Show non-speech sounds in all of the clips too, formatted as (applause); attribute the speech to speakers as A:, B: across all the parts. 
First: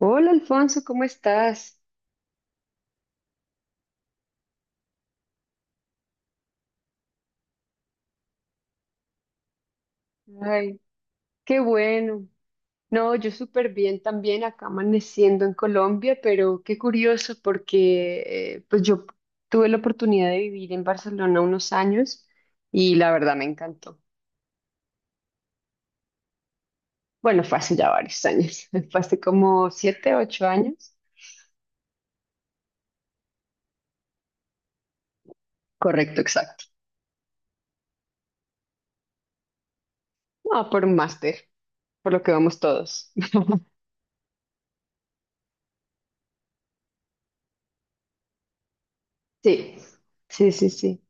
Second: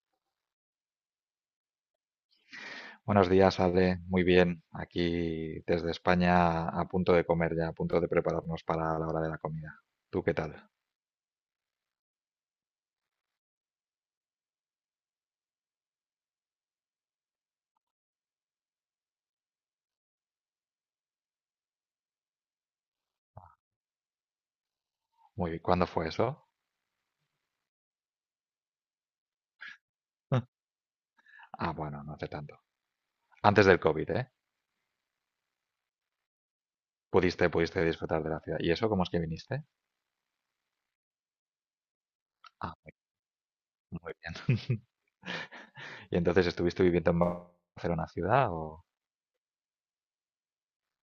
A: Hola Alfonso, ¿cómo estás?
B: Buenos días, Ale. Muy bien. Aquí desde España a punto de comer ya, a punto de prepararnos para la hora de la comida. ¿Tú qué tal?
A: Ay, qué bueno. No, yo súper bien también acá amaneciendo en Colombia, pero qué curioso porque pues yo tuve la oportunidad de vivir en Barcelona unos años y la verdad me encantó.
B: Muy bien. ¿Cuándo fue eso?
A: Bueno, fue hace ya varios años, (laughs) fue hace como 7, 8
B: (laughs)
A: años.
B: Ah, bueno, no hace tanto. Antes del COVID, ¿eh?
A: Correcto, exacto.
B: Pudiste disfrutar de la ciudad. ¿Y eso cómo es que viniste?
A: No, por un máster, por lo que vamos
B: Ah,
A: todos. (laughs)
B: muy bien. (laughs) ¿Y entonces estuviste viviendo en Barcelona ciudad o...?
A: Sí, sí, sí, sí.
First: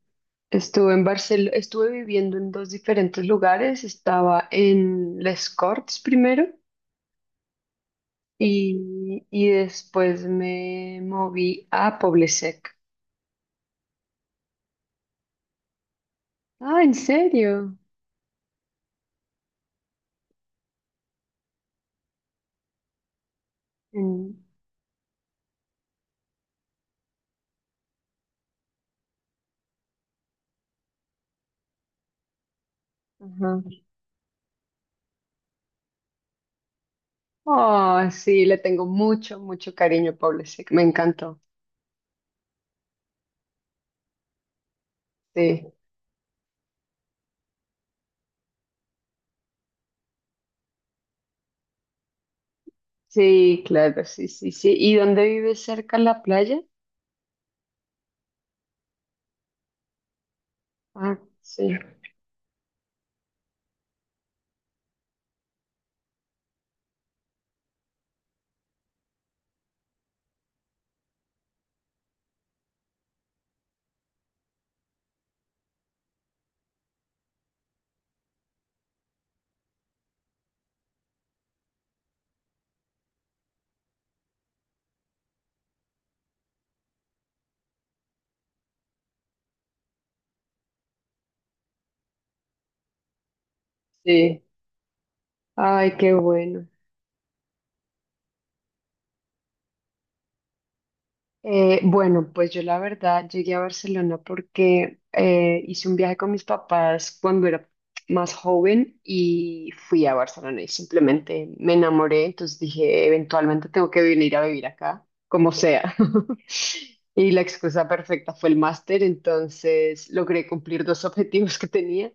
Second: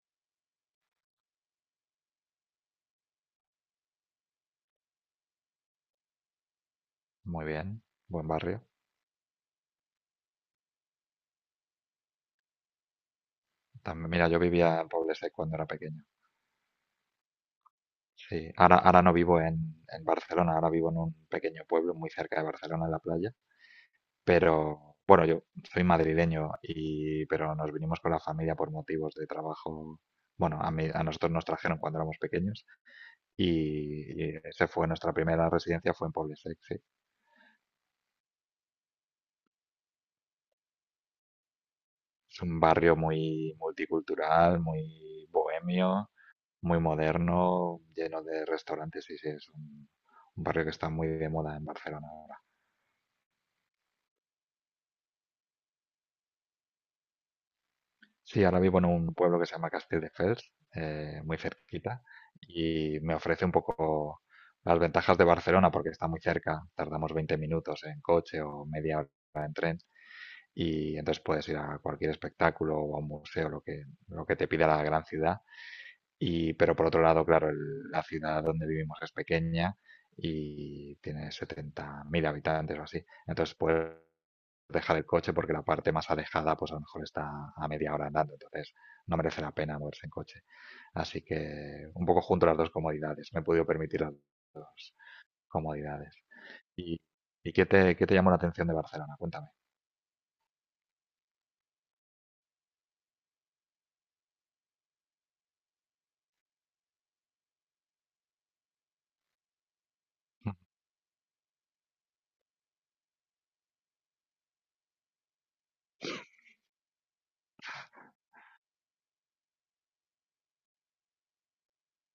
A: Estuve en Barcelona, estuve viviendo en dos diferentes lugares. Estaba en Les Corts primero
B: Muy bien. Buen barrio.
A: y después me moví a Poblesec.
B: También, mira, yo vivía en Poble cuando era pequeño.
A: Ah, ¿en serio?
B: Sí, ahora no vivo en Barcelona, ahora vivo en un pequeño pueblo muy cerca de Barcelona, en la playa.
A: En-
B: Pero bueno, yo soy madrileño y pero nos vinimos con la familia por motivos de trabajo. Bueno, a mí, a nosotros nos trajeron cuando éramos pequeños
A: ajá.
B: y esa fue nuestra primera residencia, fue en Poblesec, sí. Sí.
A: Oh, sí, le tengo mucho, mucho cariño a Poblesec. Me encantó.
B: Es un barrio muy multicultural, muy
A: Sí,
B: bohemio, muy moderno, lleno de restaurantes y sí, es un barrio que está muy de moda en Barcelona ahora.
A: sí, claro, sí, sí, sí. ¿Y dónde vives cerca a la playa?
B: Sí, ahora vivo en un pueblo que se llama Castelldefels,
A: Ah,
B: muy
A: sí,
B: cerquita, y me ofrece un poco las ventajas de Barcelona porque está muy cerca, tardamos 20 minutos en coche o media hora en tren, y entonces puedes ir a cualquier espectáculo o a un museo, lo que te pida la gran ciudad, y, pero por otro lado, claro, la ciudad donde vivimos es pequeña y tiene 70.000 habitantes o así. Entonces puedes dejar el coche porque la parte más alejada, pues a lo mejor está a media hora andando. Entonces no merece la pena moverse en coche. Así que un poco junto las dos comodidades. Me he podido permitir las
A: sí.
B: dos
A: Ay, qué
B: comodidades.
A: bueno.
B: ¿Y, y qué qué te llamó la atención de Barcelona? Cuéntame.
A: Bueno, pues yo la verdad llegué a Barcelona porque hice un viaje con mis papás cuando era más joven y fui a Barcelona y
B: (laughs)
A: simplemente me enamoré, entonces dije, eventualmente tengo que venir a vivir acá, como sea. (laughs) Y la excusa perfecta fue el máster, entonces logré cumplir dos objetivos que tenía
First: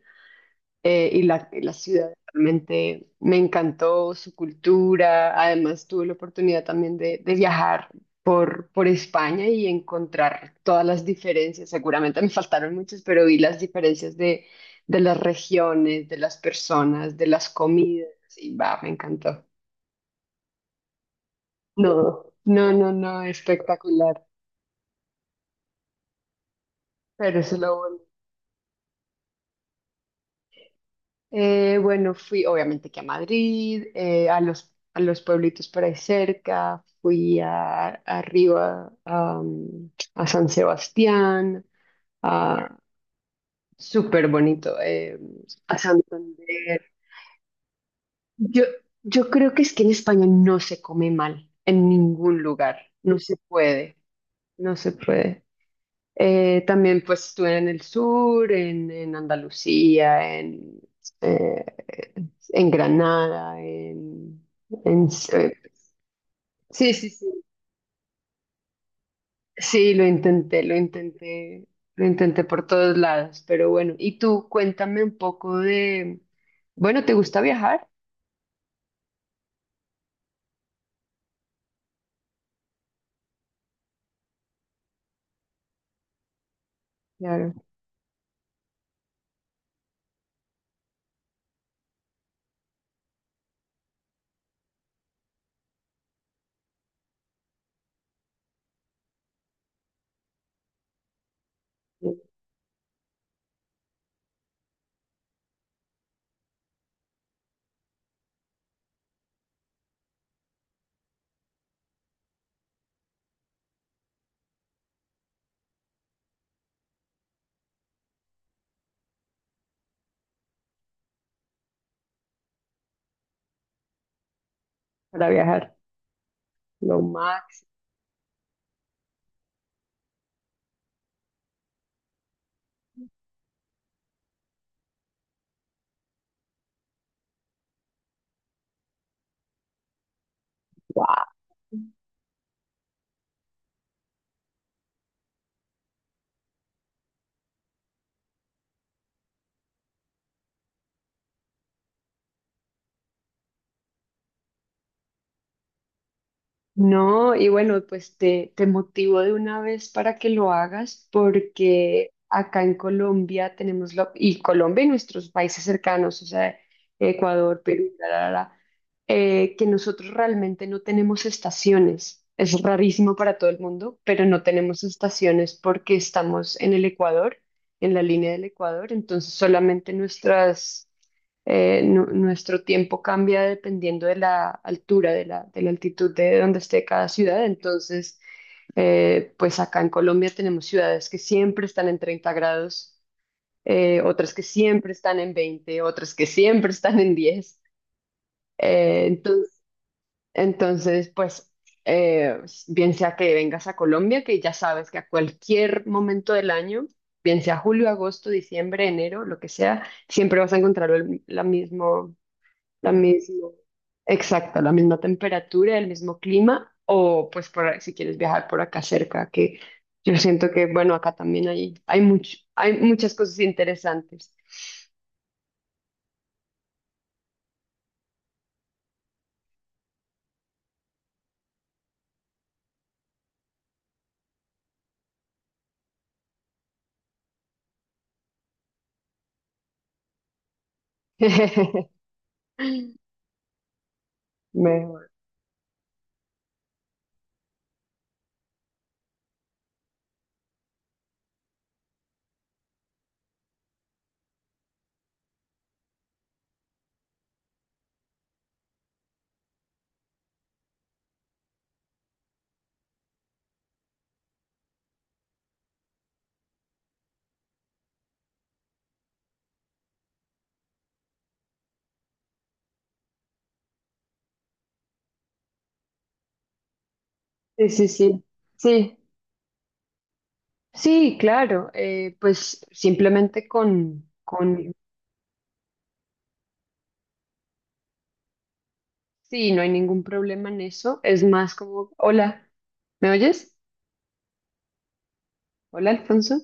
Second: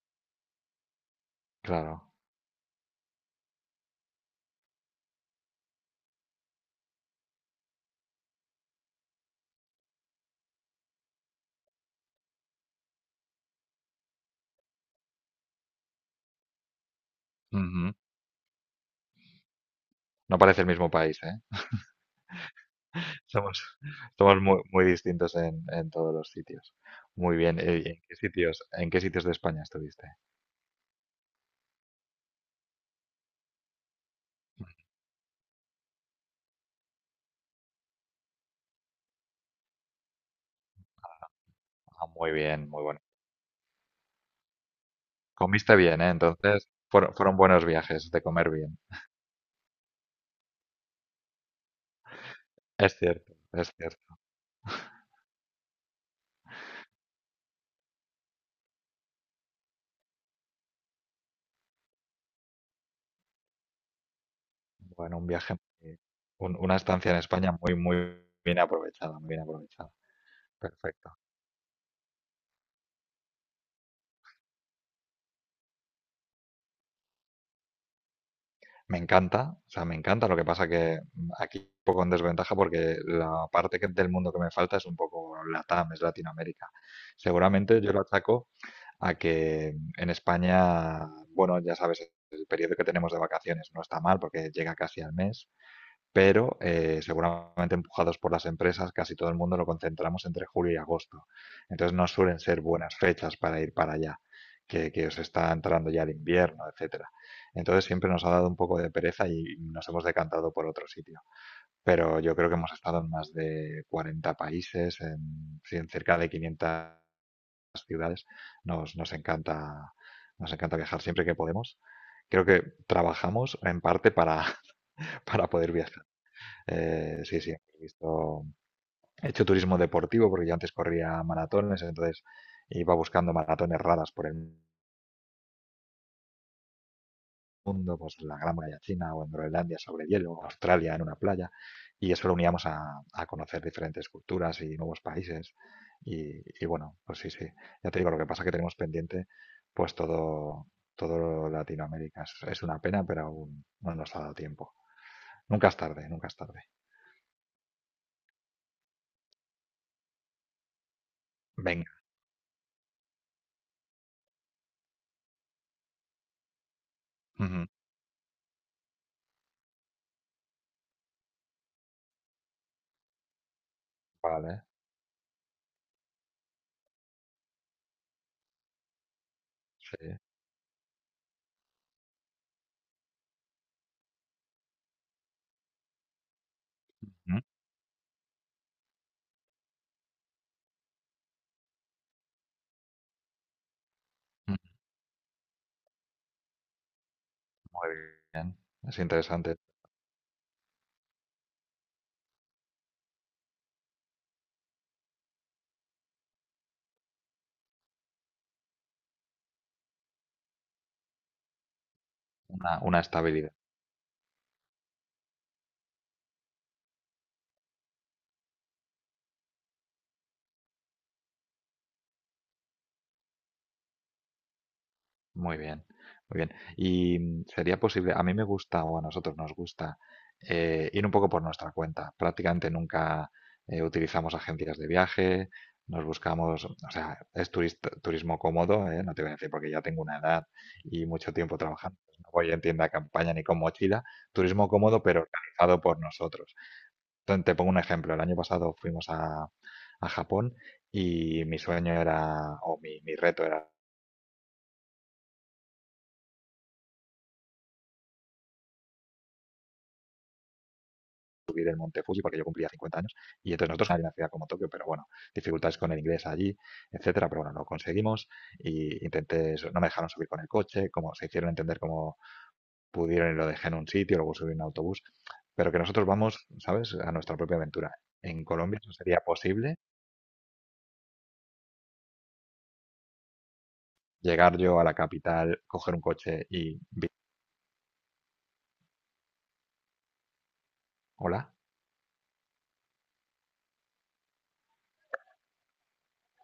A: y la
B: Claro.
A: ciudad realmente me encantó, su cultura. Además, tuve la oportunidad también de viajar por España y encontrar todas las diferencias. Seguramente me (laughs) faltaron muchas, pero vi las diferencias de las regiones, de las personas, de las
B: Ujú.
A: comidas. Y va, me encantó.
B: No parece el mismo país, ¿eh?
A: No, no, no, no,
B: Somos, (laughs)
A: espectacular.
B: somos muy distintos en todos los sitios. Muy
A: Pero eso
B: bien.
A: es lo bueno.
B: En qué sitios de España estuviste?
A: Bueno, fui obviamente que a Madrid, a los pueblitos por ahí cerca, fui a, arriba a, a San Sebastián,
B: Ah, muy bien,
A: a,
B: muy bueno.
A: súper bonito,
B: Comiste
A: a
B: bien, ¿eh? Entonces,
A: Santander.
B: fueron buenos viajes de comer
A: Yo,
B: bien.
A: yo creo que es que en España no se come mal, en ningún lugar,
B: Es
A: no se
B: cierto, es
A: puede,
B: cierto.
A: no se puede. También pues estuve en el sur, en Andalucía, eh, en Granada, en-
B: Bueno, un
A: eh,
B: viaje, muy- un- una
A: sí, sí,
B: estancia en
A: sí,
B: España muy bien aprovechada, muy bien aprovechada.
A: sí, lo intenté, lo
B: Perfecto.
A: intenté, lo intenté por todos lados, pero bueno, y tú cuéntame un poco de, bueno, ¿te gusta viajar?
B: Me encanta, o sea, me encanta. Lo que pasa que aquí un poco en desventaja porque la del mundo que me falta es un poco LATAM, es Latinoamérica.
A: Claro,
B: Seguramente yo lo achaco a que en España, bueno, ya sabes, el periodo que tenemos de vacaciones no está mal porque llega casi al mes, pero seguramente empujados por las empresas, casi todo el mundo lo concentramos entre julio y agosto. Entonces no suelen ser buenas fechas para ir para allá, que os está entrando ya el invierno, etcétera. Entonces siempre nos ha dado un poco de pereza y nos hemos decantado por otro sitio. Pero yo creo que hemos estado en más de 40 países, en, sí, en cerca de 500 las ciudades. Nos, nos encanta, nos encanta viajar siempre que podemos. Creo que trabajamos en parte para, (laughs)
A: para
B: para poder
A: viajar,
B: viajar.
A: lo
B: Sí, sí,
A: máximo.
B: he visto, he hecho turismo deportivo porque yo antes corría maratones, entonces iba buscando maratones raras por el mundo, pues la Gran Muralla China o en Groenlandia sobre hielo, o Australia en una playa, y eso lo uníamos a conocer diferentes culturas y nuevos países. Y bueno, pues sí, sí, ya te digo, lo que pasa es que tenemos pendiente pues todo, todo Latinoamérica. Es una pena, pero aún no nos ha dado tiempo. Nunca es tarde, nunca es tarde.
A: No, y bueno, pues te motivo de una vez para que lo hagas,
B: Venga.
A: porque acá en Colombia tenemos la, y Colombia y nuestros países cercanos, o sea, Ecuador,
B: Ujú.
A: Perú, la, que nosotros realmente no tenemos estaciones. Es rarísimo para todo el mundo, pero no
B: Vale,
A: tenemos estaciones porque estamos en el Ecuador, en la línea del Ecuador, entonces solamente
B: sí.
A: nuestras nuestro tiempo cambia dependiendo de la altura, de la altitud de donde esté cada
B: Ujú,
A: ciudad. Entonces, pues acá en Colombia tenemos ciudades que siempre están en 30 grados, otras que
B: ujú.
A: siempre están en 20, otras que siempre están en 10.
B: Muy bien. Es
A: Eh, enton-
B: interesante.
A: entonces, pues, eh, bien sea que vengas a Colombia, que ya sabes que a cualquier momento del año, bien sea julio, agosto, diciembre, enero, lo que sea, siempre vas a encontrar el, la misma, la
B: Una
A: misma,
B: estabilidad.
A: exacta, la misma temperatura, el mismo clima, o pues por, si quieres viajar por acá cerca, que yo siento que, bueno, acá también hay mucho, hay muchas cosas interesantes.
B: Muy bien, muy bien. Y sería posible, a mí me gusta o a nosotros nos gusta ir un poco por nuestra cuenta. Prácticamente nunca utilizamos agencias de viaje, nos buscamos, o sea, es turismo cómodo, ¿eh? No te voy a decir porque ya tengo una edad y mucho tiempo trabajando.
A: (laughs)
B: Pues no voy en tienda de campaña ni con mochila. Turismo cómodo,
A: Mejor.
B: pero organizado por nosotros. Entonces, te pongo un ejemplo. El año pasado fuimos a Japón y mi sueño era, o mi reto era subir el Monte Fuji porque yo cumplía 50 años y entonces nosotros en una ciudad como Tokio, pero bueno, dificultades con el inglés allí, etcétera, pero bueno, lo conseguimos y intenté, no me dejaron subir con el coche, como se hicieron entender cómo pudieron y lo dejé en un sitio, luego subí en un autobús, pero que nosotros vamos, ¿sabes?, a nuestra propia
A: Sí, sí,
B: aventura.
A: sí.
B: En Colombia eso
A: Sí,
B: sería posible,
A: sí, claro. Pues simplemente
B: llegar
A: con,
B: yo a la capital, coger un coche y,
A: sí, no hay ningún problema en eso. Es
B: hola,
A: más como, hola, ¿me oyes? Hola, Alfonso.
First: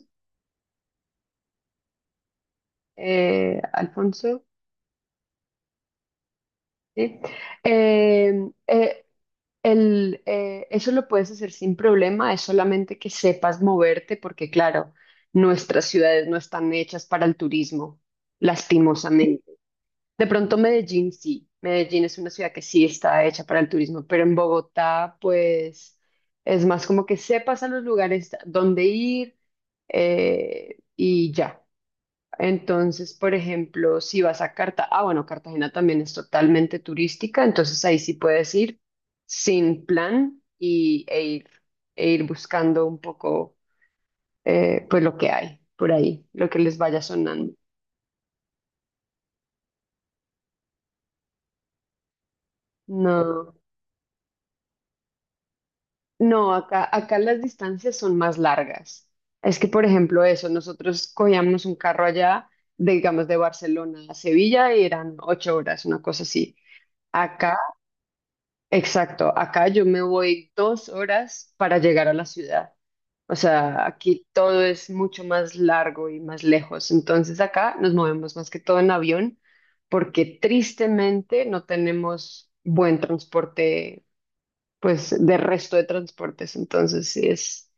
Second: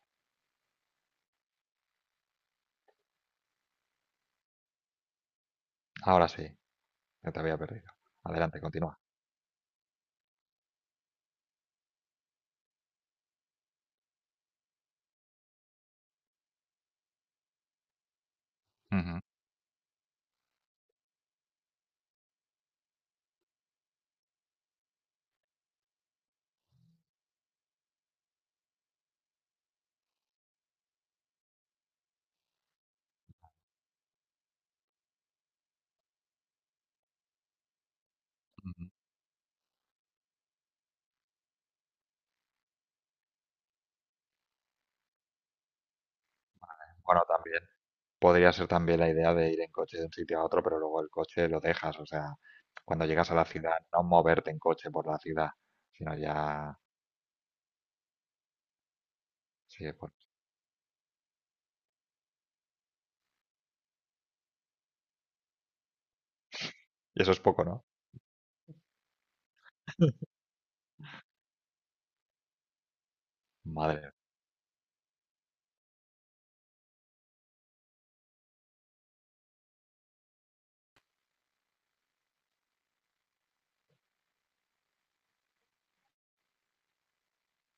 A: Alfonso,
B: ahora sí,
A: sí.
B: que te había perdido.
A: Eh,
B: Adelante, continúa.
A: eh, El, eso lo puedes hacer sin problema, es solamente que sepas moverte, porque claro, nuestras ciudades no están hechas para el turismo,
B: Ujú,
A: lastimosamente. De pronto Medellín sí, Medellín es una ciudad que sí está hecha para el turismo, pero en Bogotá pues es más como que sepas a los lugares donde ir, y ya. Entonces, por ejemplo, si vas a Cartagena, ah, bueno, Cartagena también es totalmente turística, entonces ahí sí puedes ir
B: ujú.
A: sin plan y, e ir buscando un poco, pues lo que hay por ahí, lo que les vaya
B: Bueno,
A: sonando.
B: también podría ser también la idea de ir en coche de un sitio a otro, pero luego el coche lo dejas, o sea, cuando llegas a la
A: No,
B: ciudad, no moverte en coche por la ciudad, sino
A: no,
B: ya,
A: acá, acá las distancias son más largas. Es que, por
B: sí, pues,
A: ejemplo, eso, nosotros cogíamos un carro allá, de, digamos, de Barcelona a Sevilla y eran 8 horas, una cosa así.
B: y eso es
A: Acá,
B: poco, ¿no?
A: exacto, acá yo me voy 2 horas para llegar a la ciudad. O sea,
B: Madre.
A: aquí todo es mucho más largo y más lejos. Entonces acá nos movemos más que todo en avión porque tristemente no tenemos buen transporte, pues de resto de transportes. Entonces sí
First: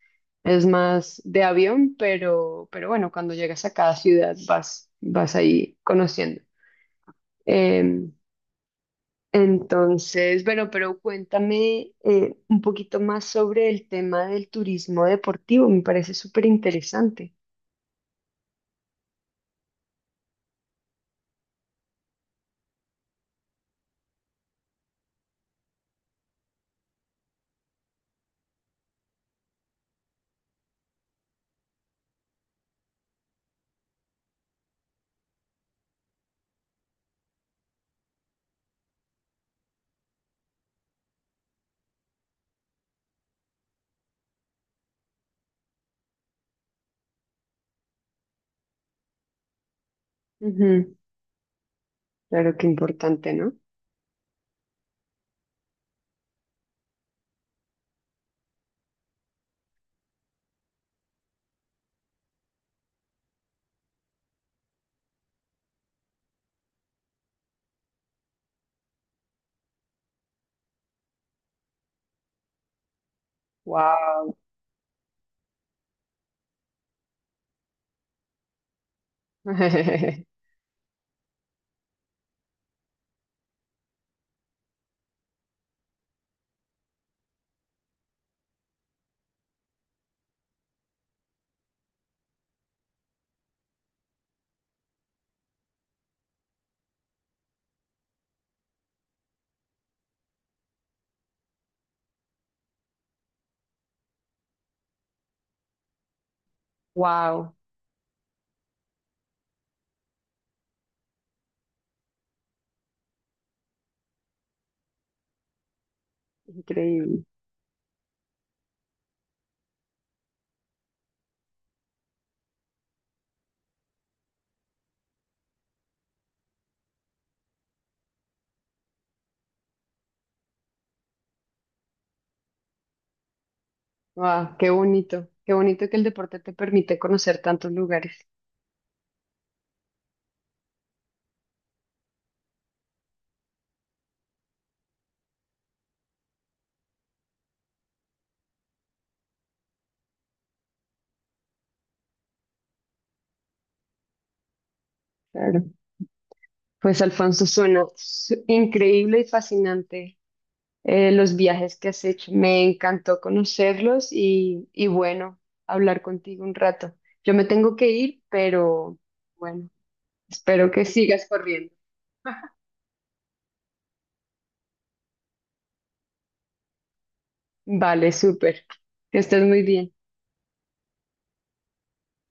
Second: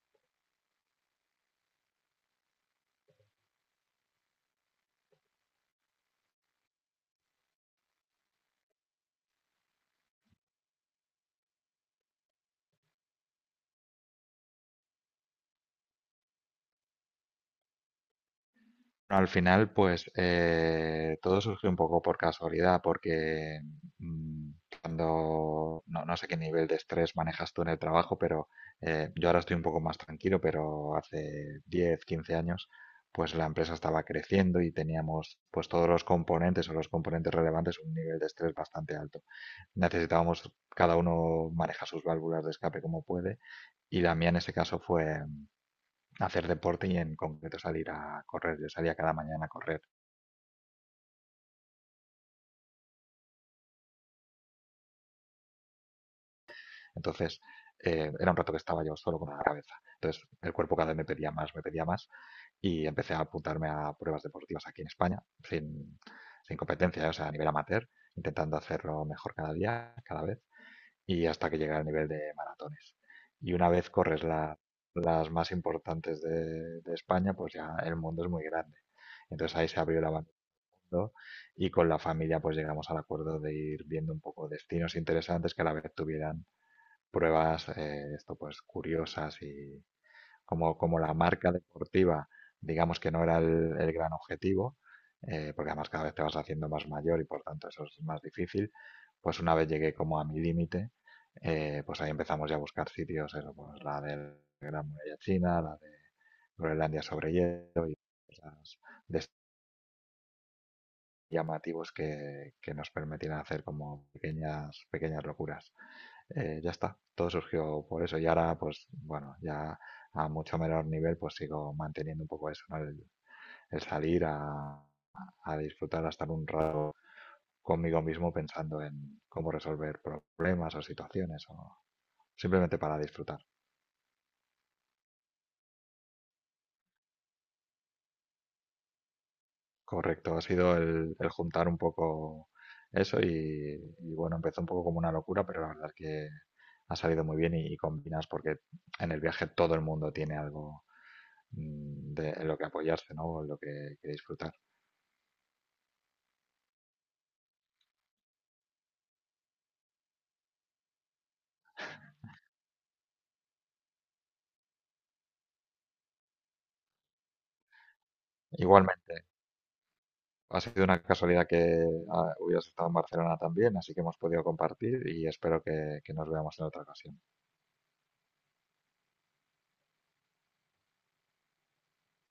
A: es más de avión, pero bueno, cuando llegas a cada ciudad vas, vas ahí conociendo. Em, entonces, bueno, pero cuéntame un poquito más sobre el tema del turismo deportivo. Me parece súper interesante.
B: Al final, pues todo surgió un poco por casualidad, porque mm, cuando no, no sé qué nivel de estrés manejas tú en el trabajo, pero yo ahora estoy un poco más tranquilo, pero hace 10, 15 años, pues la empresa estaba creciendo y teníamos pues todos los componentes o los componentes relevantes un nivel de estrés bastante alto. Necesitábamos, cada uno maneja sus válvulas de escape como puede, y la mía en ese caso fue hacer deporte y en concreto salir a correr. Yo salía cada mañana a correr.
A: Ujú. Claro que importante, ¿no?
B: Entonces, era un rato que estaba yo solo con la cabeza. Entonces, el cuerpo cada vez me pedía más, y empecé a apuntarme a pruebas deportivas aquí en España, sin competencia, ¿eh? O sea, a nivel amateur, intentando hacerlo mejor cada día, cada vez, y hasta que llegué al nivel de maratones. Y una vez corres
A: Wow.
B: las más importantes de España, pues ya el mundo es muy grande. Entonces ahí se abrió la bandera
A: (laughs)
B: mundo, y con la familia pues llegamos al acuerdo de ir viendo un poco destinos interesantes que a la vez tuvieran pruebas esto pues curiosas y como, como la marca deportiva, digamos que no era el gran objetivo, porque además cada vez te vas haciendo más mayor y por tanto eso es más difícil, pues una vez llegué como a mi límite, pues ahí empezamos ya a buscar sitios, eso, pues la de Gran Muralla China, la de Groenlandia sobre
A: Wow,
B: hielo y cosas de estos llamativos que nos permitieran hacer como pequeñas, pequeñas locuras ya está,
A: increíble.
B: todo surgió por eso. Y ahora, pues bueno, ya a mucho menor nivel, pues sigo manteniendo un poco eso, ¿no? El salir a disfrutar, a estar un rato conmigo mismo pensando en cómo resolver problemas o situaciones o simplemente para disfrutar.
A: Wow, qué bonito. Qué bonito que el deporte te permite conocer tantos lugares.
B: Correcto, ha sido el juntar un poco eso y, bueno, empezó un poco como una locura, pero la verdad es que ha salido muy bien y combinas porque en el viaje todo el mundo tiene algo en lo que apoyarse, ¿no? O en que disfrutar.
A: Claro. Pues Alfonso, suena su- increíble y fascinante, los viajes que has hecho. Me encantó conocerlos y bueno, hablar contigo un rato. Yo me tengo que ir, pero
B: Igualmente,
A: bueno,
B: ha
A: espero
B: sido
A: que
B: una
A: sigas
B: casualidad
A: corriendo.
B: que hubieras estado en Barcelona también, así que hemos podido compartir y espero que nos veamos en otra ocasión.
A: Vale, súper. Que estés muy bien.